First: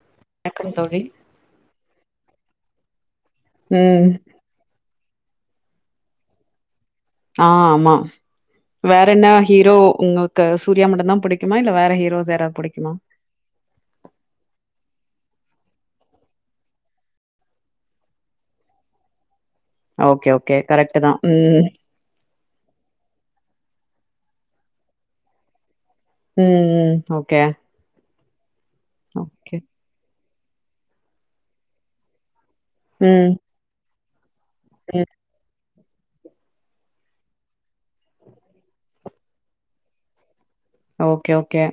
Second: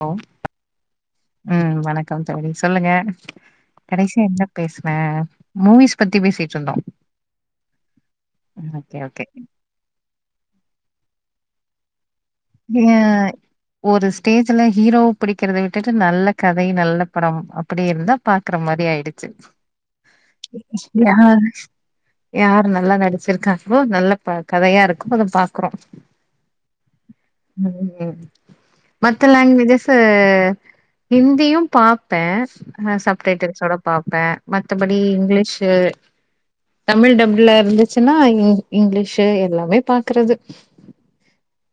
Hello வணக்கம் தோழி ம் வணக்க [unintelligible] சொல்லுங்க ம் கடைசியா என்ன பேசுன மூவிஸ் பத்தி பேசிட்டு இருந்தோ ஆ ஆமா வேற ஓகே என்ன ஹீரோ உங்களுக்கு சூர்ய மட்டு தா புடிக்கும் சும்மா இல்ல வேற ஹீரோஸ்ஸ ஏ ஒரு ஸ்டேஜ்ல ஹீரோ பிடிக்கறத விட்டுட்டு நல்ல கதை நல்ல படம் அப்டி இருந்தா பாக்குற மாரி ஆயிடுச்சு ஓகே ஓகே கரெக்ட் தா யாரு ம் யார் நல்லா நடிச்சிருக்கா இவ்ளோ நல்ல கதையா இருக்கு அதா பாக்குறோ ம் ம் ஓகே ம்ம் மத்த ஓகே லாங்வேஜ்ஜஸு ஹிந்தியும் பாப்பே ஆ ம் சப்டைட்டில்ஸ் ஓட பாப்பே மத்தபடி ம் இங்கிலீஷு தமிழ் டப்ல இருந்துச்சுன்னா இங்கிலீஷ் எல்லாமே பாக்குறது ஓகே ஓகே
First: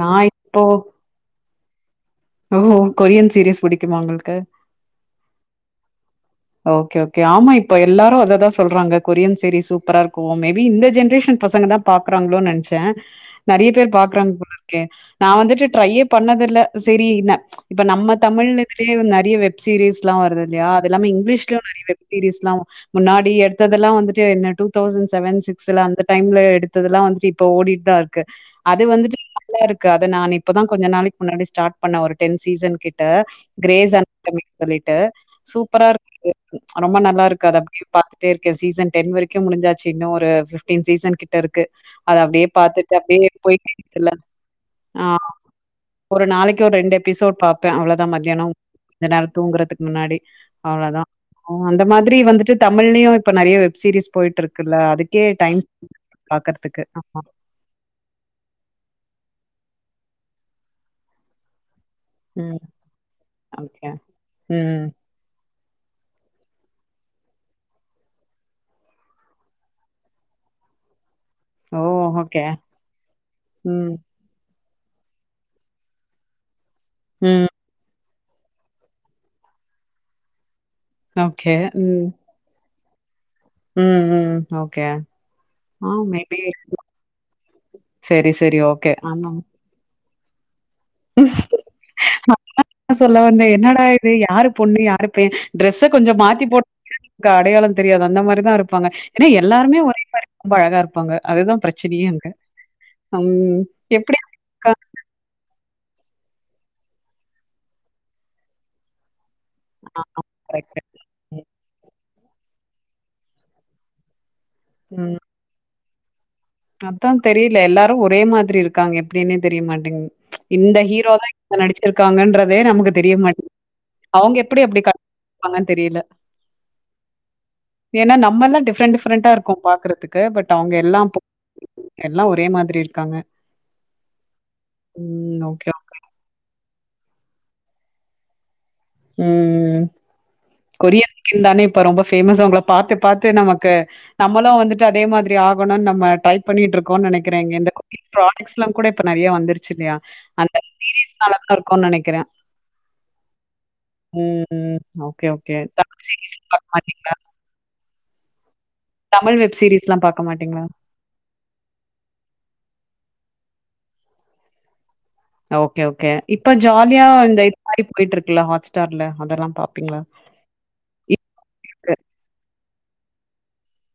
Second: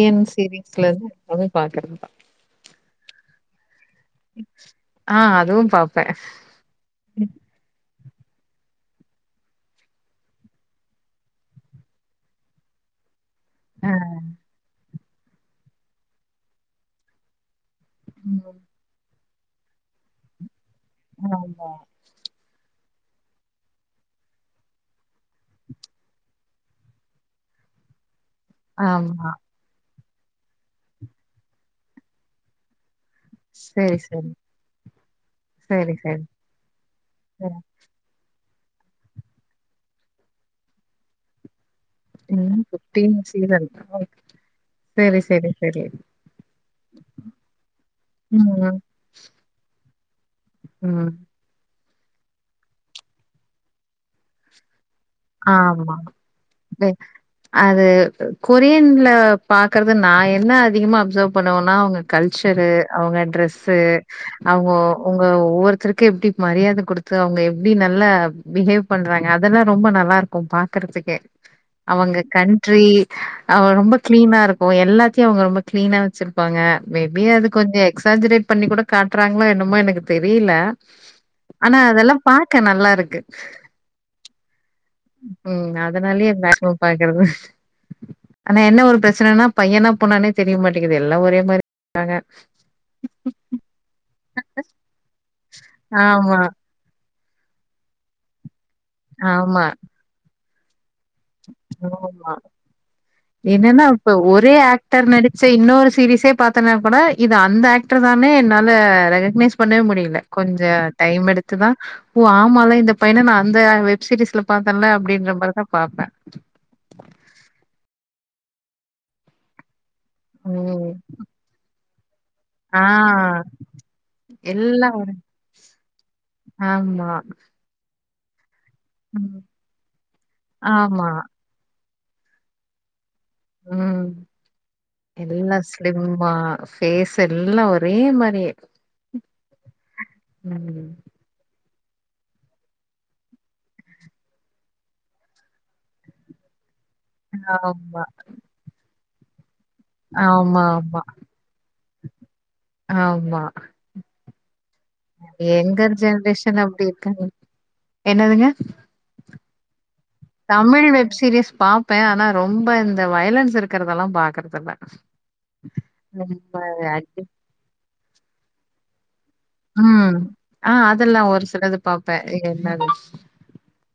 நா இப்போ சீரீயஸ்ல அது பார்கறது ஓ கொரியன் சீரீஸ் புடி ஆ அதுவும் பாப்பே ஓகே ஓகே ஆமா இப்ப எல்லாரு அததா சொல்றாங்க கொரியன் சீரிஸ் சூப்பரா இருக்கும் மேபீ இந்த ஜென்ரேஷன் பசங்க தான் பாக்குறாங்களோ நெனச்சேன். நெறய பேர் ஆ பாக்குறாங்க போலருக்கே நா வந்துட்டு ட்ரையே பண்ணது இல்ல சேரி என்ன இப்ப நம்ம தமிழ் ம், இதுலே நெறய வெப் சீரீஸ் லாம் வருதுல்யா அது எல்லாமே லிஸ்ட்ல ஆமா நெறய வெப்‌சீரிஸ்லாம் முன்னாடி எடுத்ததெல்லா வந்துட்டு என்ன டூ தௌசண்ட் செவன் சிக்ஸ்ல அந்த டைம்ல எடுத்ததெல்லா வந்துட்டு இப்ப ஓடிட்டு தா இருக்கு இங்கு அது வந்துட்டு ஆமா நல்லா இருக்கு அத நா இப்பதா கொஞ்ச நாளைக்கு முன்னாடி ஸ்டாட் பண்ணே ஒரு டென் சீசன் கிட்ட சேரி கிரேசான் சேரி கம்மி பண்ணிட்டு சூப்பரா சேரி இரு சேரி ரொம்ப நல்லா இருக்கு சேரி அத அப்டியே பாத்துட்டே இரு சீசன் டென் வரைக்கு முடிஞ்சாச்சு இன்னு ஒரு ஃபிப்டீன் சீசன் கிட்ட இருக்கு அத அப்டியே இன்னு பாத்துட்டு ஃபிப்டீன் அப்டியே சீசன் போய்கிட்டே இருக்குல ஆ சேரி சேரி சேரி ஒரு நாளைக்கு ஒரு ரெண்டு எபிசோட் பாப்பே அவ்வளவுதா மத்தியானம் ம் கொஞ்சோ நேரம் தூங்குறதுக்கு முன்னாடி அவ்வளதா ம் அந்த மாதிரி வந்துட்டு தமிழ்லயும் இப்ப நெறய வெப் சீரிஸ் போயிட்டு இருக்குல்ல அது ஆமா அது கொரியன்ல பாக்குற நா என்ன அதிகமா அப்சர்வ் பண்ணுவனா அவுங்க ம் கல்ச்சரு அவுங்க ட்ரெஸ்ஸூ ஓகே அவங்க ம் உங்க ஒவ்வொரு எப்டி மரியாத கொடுத்து அவுங்க எப்டி நல்லா பிகேவ் பண்றாங்க அதல்லா ரொம்ப நல் ல்லாருக்கும் பாக்கற்துக்கு ஓ அவங்க ஓகே கண்ட்ரி அவ ம் ரொம்ப கிளீனா இரு க்கு எல்லாத்தையு அவுங்க ரொம்ப க்ளீனா வச்சுருப்பாங்க மேபி ம் அது கொஞ்ச எக்ஸாஜரேட் பண்ணி கூட காட்றாங்களோ என்னமோ எனக்கு தெரில ஓகே ஆனா ம் அதல்லா பாக்க நல்லாரு க்கு ம் ம் ஓகே ம் ஆ அதனாலயே மேபி [unintelligible] பாக்குறது செரி செரி ஆனா என்ன ஒரு பிரச்சனனா பையனா பொண்ணானே தெரிய மாட் நா [inaudible] சொல்ல வந்தே என்னடா இது யாரு பொண்ணு யாரு பைய ட்ரெஸ்ஸ கொஞ்சொ ஆமா மாத்தி போ [inaudible] கு அடையாளம் தெரியாது அந்த மாரிதா இரு ப்பாங்க ஏனா ஆமா எல்லாருமே ஒரே மாரி ரொம்ப அழகா இரு ஆமா ம். என்னனா இப்ப எப்படி ஒரே இருக்கா? ஆக்டர் நடிச்ச இ இன்னொரு சீரிஸே பாத்தனா கூட இது அந்த ஆக்டர் தானே என்னால ரெகக்னைஸ் பண்ணவே முடியில ஆமா கொஞ்ச கரெக்ட்டு. டைம் எடுத்துதா ஓ ஆமால இந்த பையன நா அந்த வெப்சிரிஸ்ல பாத்தல்ல அப்டின்ற மாரிதா பாப்பே அதா தெரியில எல்லாரு ஒரே மா திரி இருக்காங்க எப்டின்னே தெரிய மாட்டெங்து இந்த ம் ஹீரோதா இங்க நடிச்சு இருக்காங்கன் றதே ஆ நமக்கு தெரிய மாட்டிக்கிது அவுங்க எப்படி அப்டி எல்லா ஒரு [inaudible] தெரியில ஆமா ஏனா நம்மல்லா டி ஃப்ரென்ட் டிஃப்ரென்ட்டா ம் இருக்கோ பாக்குறதுக்கு பட் அவுங்க எல்லா ஆமா போ எல்லா ஒரே மாதிரி இருக்காங்க ம் ம். எல்லா ஓகே. ஸ்லிம் மா ஃபேஸ் எல்லா ஒரே மாரி ம்ம்ம்ம் கொரிய கின்தானே இப்ப ரொம்ப ஃபேமஸ் உங்கள பாத்து பாத்து நமக்கு நம்மளு வந்துட்டு அதே மாரி ஆகணும்னு நம்ம டைப் பண்ணிட்டு இருக் கோ நெனைக்கிறேங்க இந்த குட்டி ஆமா ப்ராஜெக்ட்ஸ்ல்லா கூட ப்ப நெறைய வந்துருச் சேரியா அந்த ஆமா ஆமா பீரீயஸ்னால தா இருக் ஒ நெனைக்கிறே ஆமா ம்‌ ம் ஓகே ஓகே எங்கர் ஜென்ரேஷன் அப்டி இருக்காங்க [unintelligible] என்னதுங்க தமிழ் வெப் சீரீஸ்லா பாக்க மாட்டீங்களா? தமிழ் வெப் சீரிஸ் பாப்பே ஆனா ரொம்ப இந்த வயலன்ஸ் இருக்கிறதெல்லா பாக்குறதில்ல ஓகே ஓகே இப்ப ரொம்ப ஜாலியா அடி இந்த இது மாரி போயிட்டு இருக்குல ஹ தர்ல ம் ஆ அதெல்லா ஒரு சிலது இருக்கு பாப்பே [unintelligible]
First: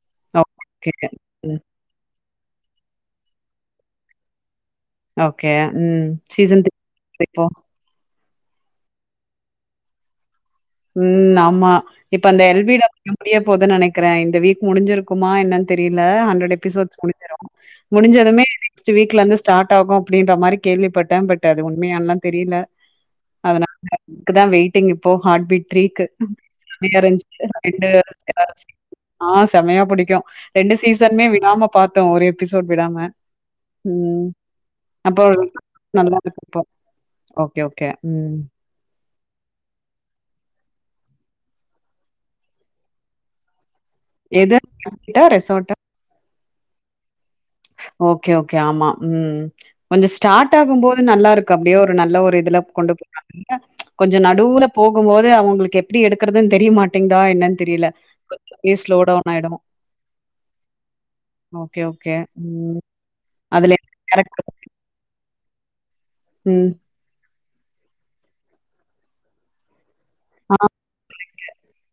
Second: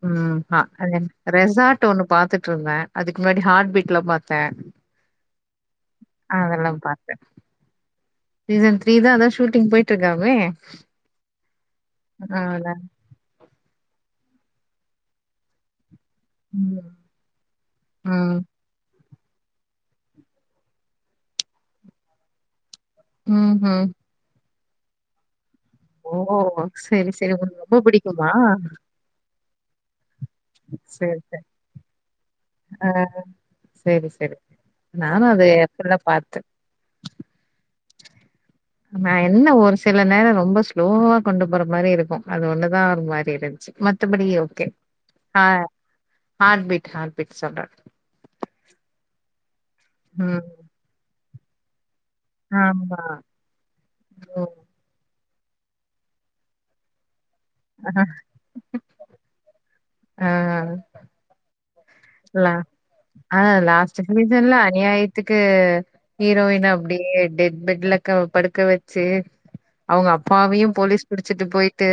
ம் ஹ ஓகே ம் ரெசார்ட் ஒண்ணு பாத்து ட்ருந்தே அதுக்கு முன்னாடி ஹார்ட் பீட்லா‌ பாத்தே ஓகே ம் சீசன் த்ரி பாத்தேன். இப்போ சீசன் த்ரீ தா அதான் ஷூட்டிங் போயிட்டு இருக்காமே ம் ஆமா இப்ப அந்த எல் பி டபள்யூ முடிய போது நெனைக் க்கிறே இந்த வீக் முடிஞ்சிருக்குமா என்னானு தெரில ல ஹண்ட்ரட் ம். எபிசோட்ஸ் முடிஞ்சிரும் ம். முடிஞ்சதுமே நெக்ஸ்ட் வீக் க்ல இருந்து ஸ்டார்ட் ஆகு அப்டின்ற மாரி கேள்விப்பட்டே பட் அது உண்மையான்லா தெரில அதனால ம்ஹ்ம். அதுகுதா வெயிட் டிங் இப்போ ஹாட் பீ்ட் த்ரீக்கு ஓ! சரி, சரி. உங்களுக்கு ரொம்ப பிடிக்குமா? [unintelligible] ஆ செமையா பிடிக்கு ரெண்டு சீசன்மே விடாம பாத்தோ ஒரு எபிசோட் அ விடாம சேரி ம் சேரி அப்போ நானு அது எப்டிதா நல்லா பாத்தே இருக்கு இப்போ ஓகே ஓகே ம் நா என்ன ஒரு சில நேர ரொம்ப ஸ்லோவா கொண்டு போற மாரி இருக்கு அது ஒண்ணு தா ஒரு மாரி இருந்ச்சு எத [unintelligible] டா ரெசார்ட்டா ஹாட்பிட் ஹாட் ஓகே ஓகே ஆமா ம் [unintelligible] கொஞ்ச ம். ஸ்டார்ட் ஆகும் போது நல்லாருக் கப்டியோர் ஒரு நல்ல ஒரு இதுல கொண்டு ஆமா. போறாங்கல்ல கொஞ்சோ ம். நடுவுல போகும்போது து அவுங்ளுக்கு எப்டி எடுக்றதுனு தெரிய மாட்டேங் தா என்னன் தெரில கொஞ்சோ அப்டே ஸ்லோ டவுன் ஆய்டும் ஆ ஓகே ஓகே இல்ல ம். ஆ அதுல லாஸ்ட்டு கரெக்ட். சீசன்லா அநியாயத்து கு ஹீரோயின் ம். அப்டியே டெட் பெட்லக்க அவா படுக்க வச்சி அவுங்க அப்பாவையும் போலீஸ் புடிச்சிட்டு போய்ட்டு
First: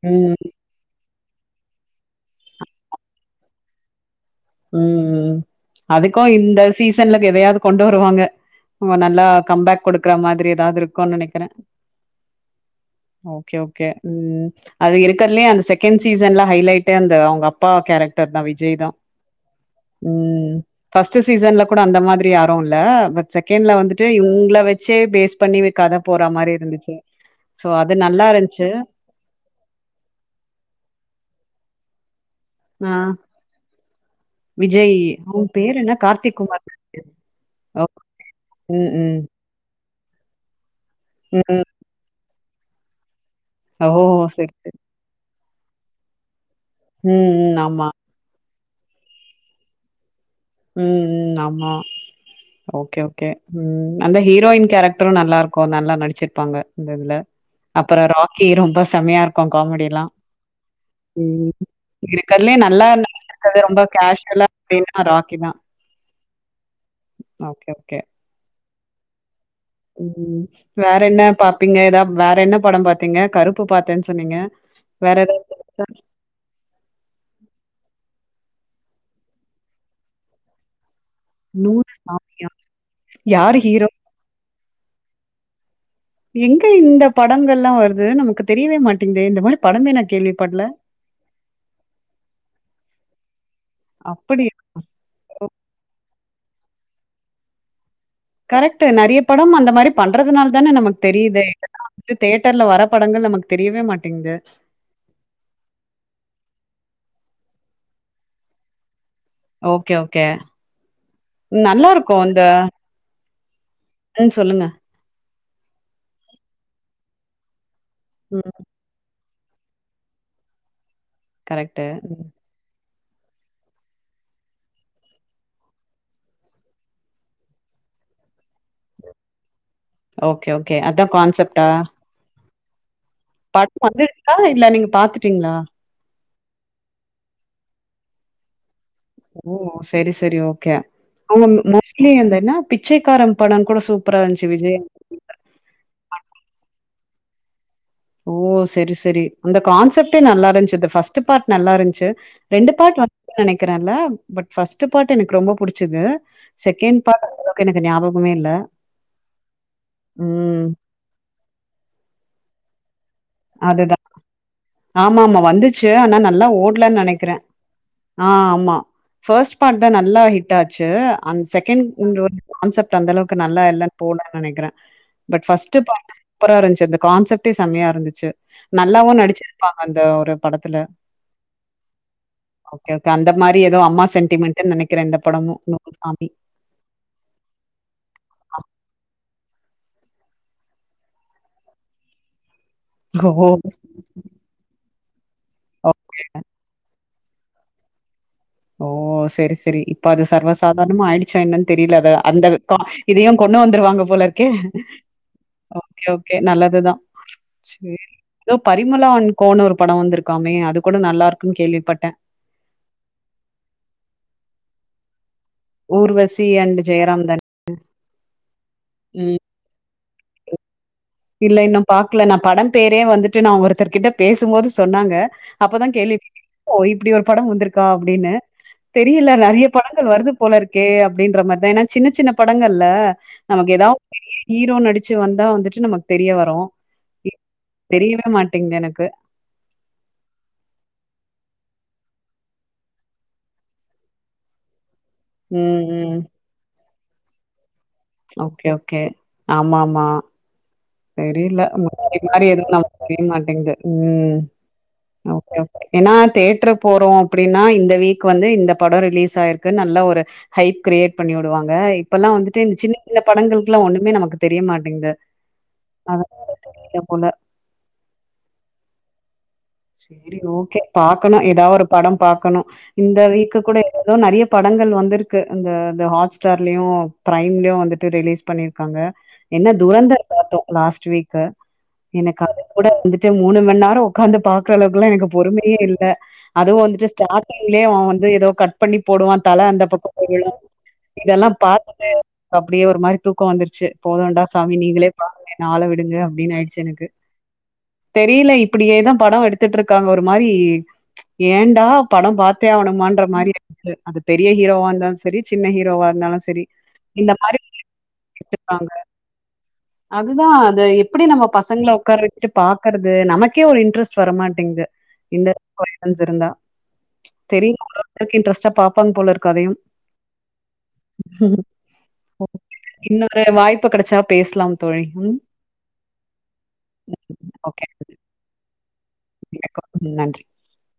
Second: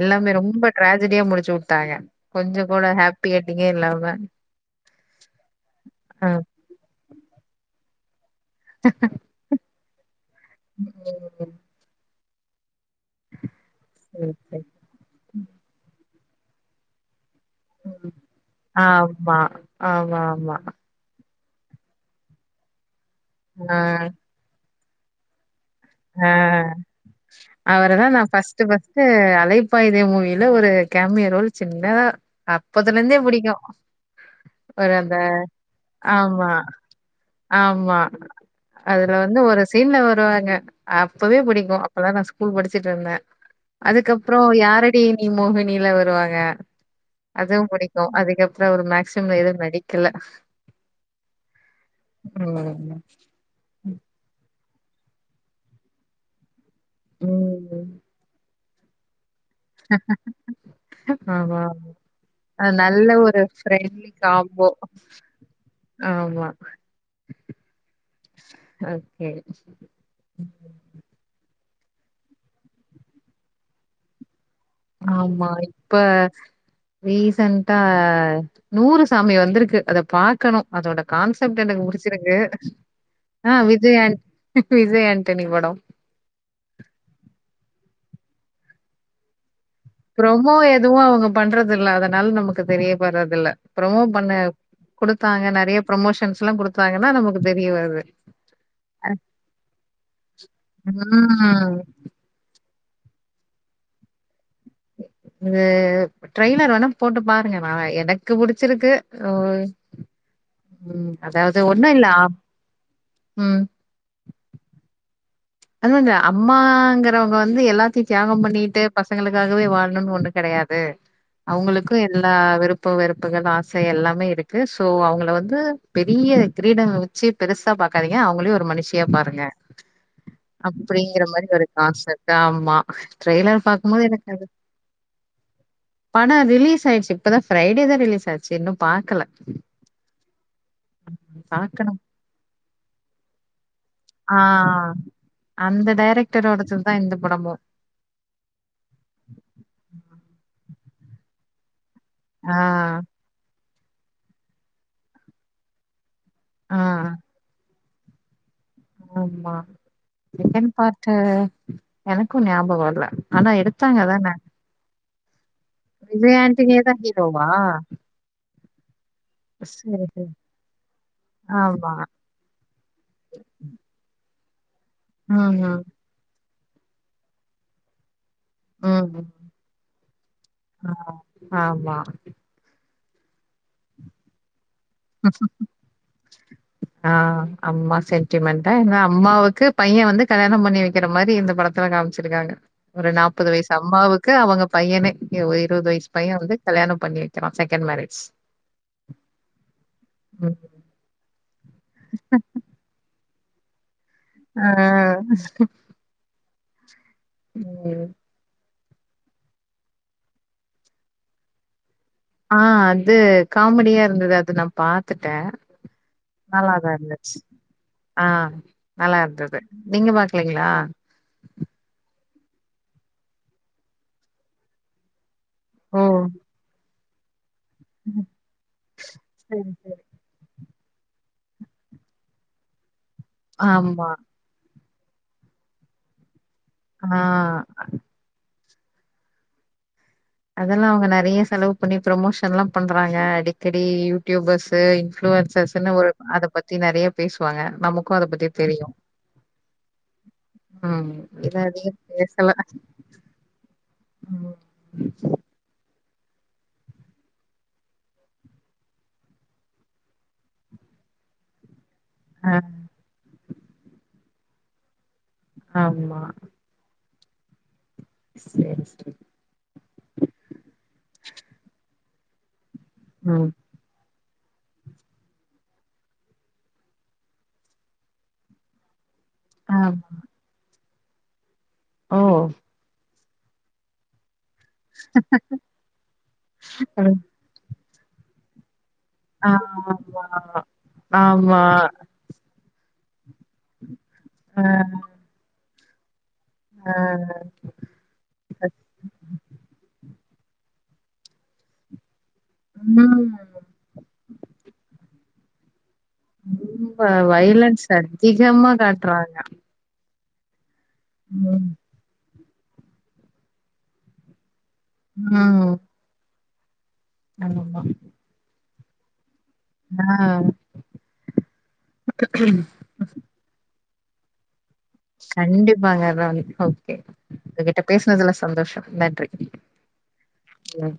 எல்லாமே ம். ரொம்ப டிராஜ் [unintelligible] முடிச்சு உட்டாங்க கொஞ்சோ கூட ஹாப்பி எட் எண்டிங்கே இல்லாம ம் ம் ஆ. அதுக்கும் இந்த சீஸ் சன்ல எதையாது கொண்டு வருவாங்க அவங்க நல்லா கம்பேக் குடுக்குற மாதிரி ஏதாவது இருக்குன்னு நனைக்கிற ம். ஓகே ஓகே சரி, ம் சரி. அது இருக்கருலே அந்த செகண்ட் சீசன்ல ஹைலைட்டே அந்த அவுங்கப் பா கேரக்டர் தா விஜய் தா ஆ ஆமா ஆமா சீசன்ல கூட அந்த மாதிரி யாரும் இல்ல பட் செகண்ட்ல ஆ வந்துட்டு இவ்ங்ள வச் செ பேஸ் பண்ணி வச் ஆ அது அவரதா நா நல்லா ஃபர்ஸ்ட்ட் இருந்துச்சு பஸ்ட்ட் அலைப்பாயுதே மூவில ஒரு கேமிய ரோல் சின்னதா [inaudible] ஆ புடிக்கும். ஒரு விஜய் அந்த அவுங்க பேரு என்ன கார்த்திக் ஆமா, குமார் ஓ ஆமா ம் அதுல ம் வந்து ஒரு சீன்ல வருவாங்க அப்பவே ம் பிடிக்கும் அப்பதா நா சொ கூல் படிச்சிட்டு இருந்தே ஓ அதுக்கப்பறம் சரி சரி யாரடி நீ மோகின் நீல வருவாங்க ம் ம் அதும் ஆமா பிடிக்கும் அதிகம் அ ஒரு மேக்சிம் எதுவு நடிக்கல ம்ம் ஆமா ஓகே ம். ஓகே ம்ம் அந்த ஹீரோயின் கேரக்டரு நல்லா இருக்கு நல்லா நடிச்சுருப்பாங்க இந்தல ம். அப்பறம் ராக்கிரும் அப்ப சமயா இருகண காமெடி எல்லா ம் ஆமா. இருக்கிறதுலயே அது நல்லா நல்ல ஒரு இருக்க ரொம்ப ஃப்ரெண்ட்லி கேசுவவா காம்போ. அப்டின்னா ராக் கினா ஆமா. ஓகே ஓகே ஓகே ம் வேற [unintelligible] வேற என்ன படம் பாத்திங்க கரும்பு பாத்தேன்னு சொன்னீங்க வேற ஆமா ஏதாவது இருக்கா? இப்ப ரீசன்டா ஹா நூறு சாமி வந்திருக்கு அத பாக்கணு அதோட கான்சப்ட் எனக்கு புடிச்சிருக்கு சாமியா? ஆ யாரு ஹீரோ? விஜய்அண் விஜய் ஆண்டனி பட எங்க இந்த படங்கெல்லா வருது நமக்கு தெரியவே மாட்டீங்குதே இந்த மாரி படமே நான் ரொம்போ கேள்விப்படல. எதும் அவுங்க பண்றது இல்ல அதனால நமக்கு தெரியப்பறது இல்ல ப்ரமோ பண்ண அப்படியா? குடுத்தாங்க நெறைய ப்ரொமோஷன்ஸ் ல்லா குடுத்தாங்கன்னா நமக்கு தெரியவருது கரெக்ட் நெறைய பட அந்த மாரி பண்றதுனால தானே நமக்கு தெரியுது ம் இதெல்லா தேட்டர்ல வர படங்கள் நமக்கு தெரியவே மாட்டேங்குது ம்‌ ட்ரெய்னர் வேணா போட்டு பாருங்க நா எனக்கு புடிச்சிருக்கு ஓ ஓகே ஓகே ம் அதாவது ஒன்னு இல்ல ம் ஆ சொல்லுங்க இல்ல இல்ல அம்மாங்குறவுங்க வந்து எல்லா தியாகம் ம் பண்ணிட்டு பசங்களுக் காகவே வாழணும்ன்னு ஒன்னு கெடையாது கரெக்ட்டு. அவுங்களுக்கு ம். எல்லா விருப் ப்பு வெறுப்புகள் ஆசை எல்லாமே இருக்கு சோ அவுங்கள வந்து பெரிய கிரீடம் வச்சு பெருசா பாக்காதீங்க அவுங்களயும் ஒரு மனுஷியா பாருங்க ஓகே, ஓகே. அதான் அப்படிங்கிற மாதிரி ஒரு கான்செப்ட்டா? கான்செப்ட்டா ஆமா ட்ரெய்லர் படம் பாக்கும்போது வந்துச்சுக்கா இல்ல நீங்க பாத்துட்டீங்களா ஆனா ரிலீஸ் ஆயிடுச்சு இப்ப தான் பிரரைடே தான் ரிலீஸ் இன்னும் ஓ செரி செரி ஓகே அவுங்க பாக்கணு மோஸ்ட்லி எந்தனா பிச்சைக்காரன் படம் கூட சூப்பரா ஆ இருந்துச்சு விஜய் அந்த டைரக்டரோட சொல் தான் இந்த படமும் ஓ செரி செரி அந்த கான்செப்ட்டே நல்லா இருந்துச்சு ஃபர்ஸ்ட் பார்ட் நல்லா இருந்து ஆ ச்சுரெண்டு பார்ட் வந்து எனக் இருக்கேன்ல பட் ஃப்ர்ஸ்ட் பார்ட் எனக்கு ரொம்ப புடிச்சுது ஆ செக்ண்ட் பார்ட் ஞாபகமே இல்ல ஆமா ம் செக்ண்ட் பார்ட்டு எனக்கும் ஞாபகம் இல்ல ஆனா எடுத்தாங்க அதுதான் தானே ஆமா ஆமா வந்துச்சு ஆனா நல்லா தா ஓடலன்னு நெனைக்கிறேன் ஹீரோவா ஆ ஆமா ஃபர்ஸ்ட் பார்ட் தான் செரி நல்லா செரி ஹிட் ஆச்சு அண்ட் செகண்ட் ஆமா கான்சப்ட் அந்தளவுக்கு நல்லா இல்ல போலன்னு நெனைக்கிறேன் பட் ம் ஃபர்ஸ்ட் ம் பார் அப்பரரா இருந்துச்சு அந்த கசெப்டே செமையா இருந்துச்சு நல்லாவும் ம் நடிச்ச இருப்பாங்க இந்த ஒரு படத்துல ஆ ஆமா அந்த மாதிரி ஏதோ அம்மா சென்டிமெண்ட் ஆஹ் அம்மா சென்மெண்டா என் அம்மா பையன் வந்து கல்யாணம் பண்ணி வைக்கிற மாதிரி இந்த படத்துல காமிச்சிருக்காங்க ஒரு ஓ! நாற்பது வயசு அம்மாவுக்கு அவங்க பையன இருபது வயசு பையன் வந்து கல்யாணம் பண்ணிரு செகண்ட் மேரட்ஸ் ஓ சரி சரி இப்ப அது சர்வசாதாரணமா ஆயிடுச்சு என்னந்து தெரியலாத அந்த இதையும் கொண்டு வந்துருவாங்க போல இருக்கே ஆ. ஓகே ஓகே நல்ல இதுதான் உம் பரிமுலான்கோ னு ஒரு படம் வந்திருக்காமே அது கூட நல்லாருகுன் கேள்விபட்டேன் ஆன் அது காமெடியா இருந்துது அது நான் பாத்துட் ஊர்வசி அண்ட் நல்லாதான் ஜெயராம் இருந்துச்சு தான? ஆஆ நல்லா ம். இருந்துது நீங்க பாக்லைங்களா இல்ல இன்னும் பாக்ல நான் படம் பேரே வந்துட்டு நா ஒருத்தர்கிட்ட பேசும்போது சொன்னாங்க அப்ப தான் ஓ! கேல்வி [unintelligible] அப்டி ஒரு படம் வந்திருக் க்கா அப்படினு தெரியில சரி, நிறைய சரி. படங்கள் வருது போல இருக் கே அப்படின்ற மாதிரிதான் ஏன்னா சின்ன சின்ன படங்கள்ல நமக்கு ஏதாவது ஆமா. பெரிய ஹீரோ நடிச் வந்தா வந்துட்டு நமக் தெரிய வர்ரோ ஆஹா ஹா டிங்க னக்கு அதெல்லா அவுங்க நிறைய செலவு பண்ணி ப்ரமோஷன் லாம் பண்றாங்க அடிக்கடி யூடியூபர்ஸ் இன் ம், இனுவர்சஸ்ன்னு ஒரு அத பத்தி நெறைய பேஸ்வாங்க ஓக்கே ஓக்கே ஆமா மா ம் இது தெரிய்ல அதிக முந்தி மாரி பேசல எதுவு நமக்கு தெரிய மாட்டேங்து [unintelligible] ஏன்னா தேட்டர் போறோ அப்டின்னா இந்த வீக் வந்து இந்த படோ ரிலீஸ் ஆயிருக்னு நல்ல ஒரு ஹைப் கிரேயேட் பண்ணி விடுவாங்க இப்பெல்லா ஆ வந்துட்டு இந்த சின்னச்சின்ன படங்களுக்குலா ஒண்ணமே நமக்கு தெரியமாட்டேங்து ஆம்மா போல சேரிசெரி சரி ஓகே பாக்கணு ஏதாவ ஒரு படோ பாக்கணு இந்த ம் வீக்குக்கூட ஏதோ [unintelligible] நிறையா படங்கள் வந்திருக்கு அந்த ந்த ஹாட்ஸ்டார்லையு பிரைம்லையு வந்துட்டு ரிலீஸ் பண்ணிர்க்காங்க என்ன ஆமா தூரந்தர் பாத்தோ லாஸ்ட் ட்சுவீக்க ஓ எனக்கு அது கூட வந்துட் [unintelligible] மூணுமண் நேரொ உக்காந்து பாத் க்குர அளவுக்கலா எனக்கு பொறுமையே இல்ல அதுவு வந்துட்டு அது ஸ்டாட்டிங் ஏ அவ வந்து ஏதோ கட் பண்ணி போடுவா தல அந்த பக்கோ ஆமா போய் விலோ இதெல்லா ஆமா பாத்துட்டு அப்டியே ஒரு மாரி தூக்கோ வந்துருச்சு போதுண்டா ஆ சாமி நீங்களே பாருங்கனு ஆள விடுங்க அப்டின்னு ஆயிடுச்சு ஆ எனக்கு தெரியல இப்டி ஏ தா படோ எடுத் ஒரு மாரி ஏண்டா படம் பாத்தே ஆவணுமா இன்ற ம் மாரி இருக்கு அது பெரிய ஹீரோவான்தாஸ் சேரி சின்ன ஹீரோவா இருந்தாலு சரி ரொம்ப இந்த மாரி வைலன்ஸ் அதிகமா இருக்காங்க காட்டுறாங்க அதுதா இத எப்டி நம்ம பசங்கள உக்கார வேக் ட்டு பாக்குறது நமக்கே ஒரு இன்ட்ரெஸ்ட் வரமாட்டேங்குது இந்த ம் அளவுகு வைலன்ஸ் இருந்தா ஆமா தெரியல அந்த அளவுக்கு இன்ட்ரெஸ்ட்டா பாப் பாங் போலருக் கதையு ஆ இன்னொரு வாய்ப் [unintelligible] கெடைச்சா பேச்லான் கண்டிப்பாங்க ராணி ஓகே உங்ககிட்ட ஓகே. பேசுனதுல சந்தோஷோ ந்ந ட்ரை வணக்கம். நன்றி. உ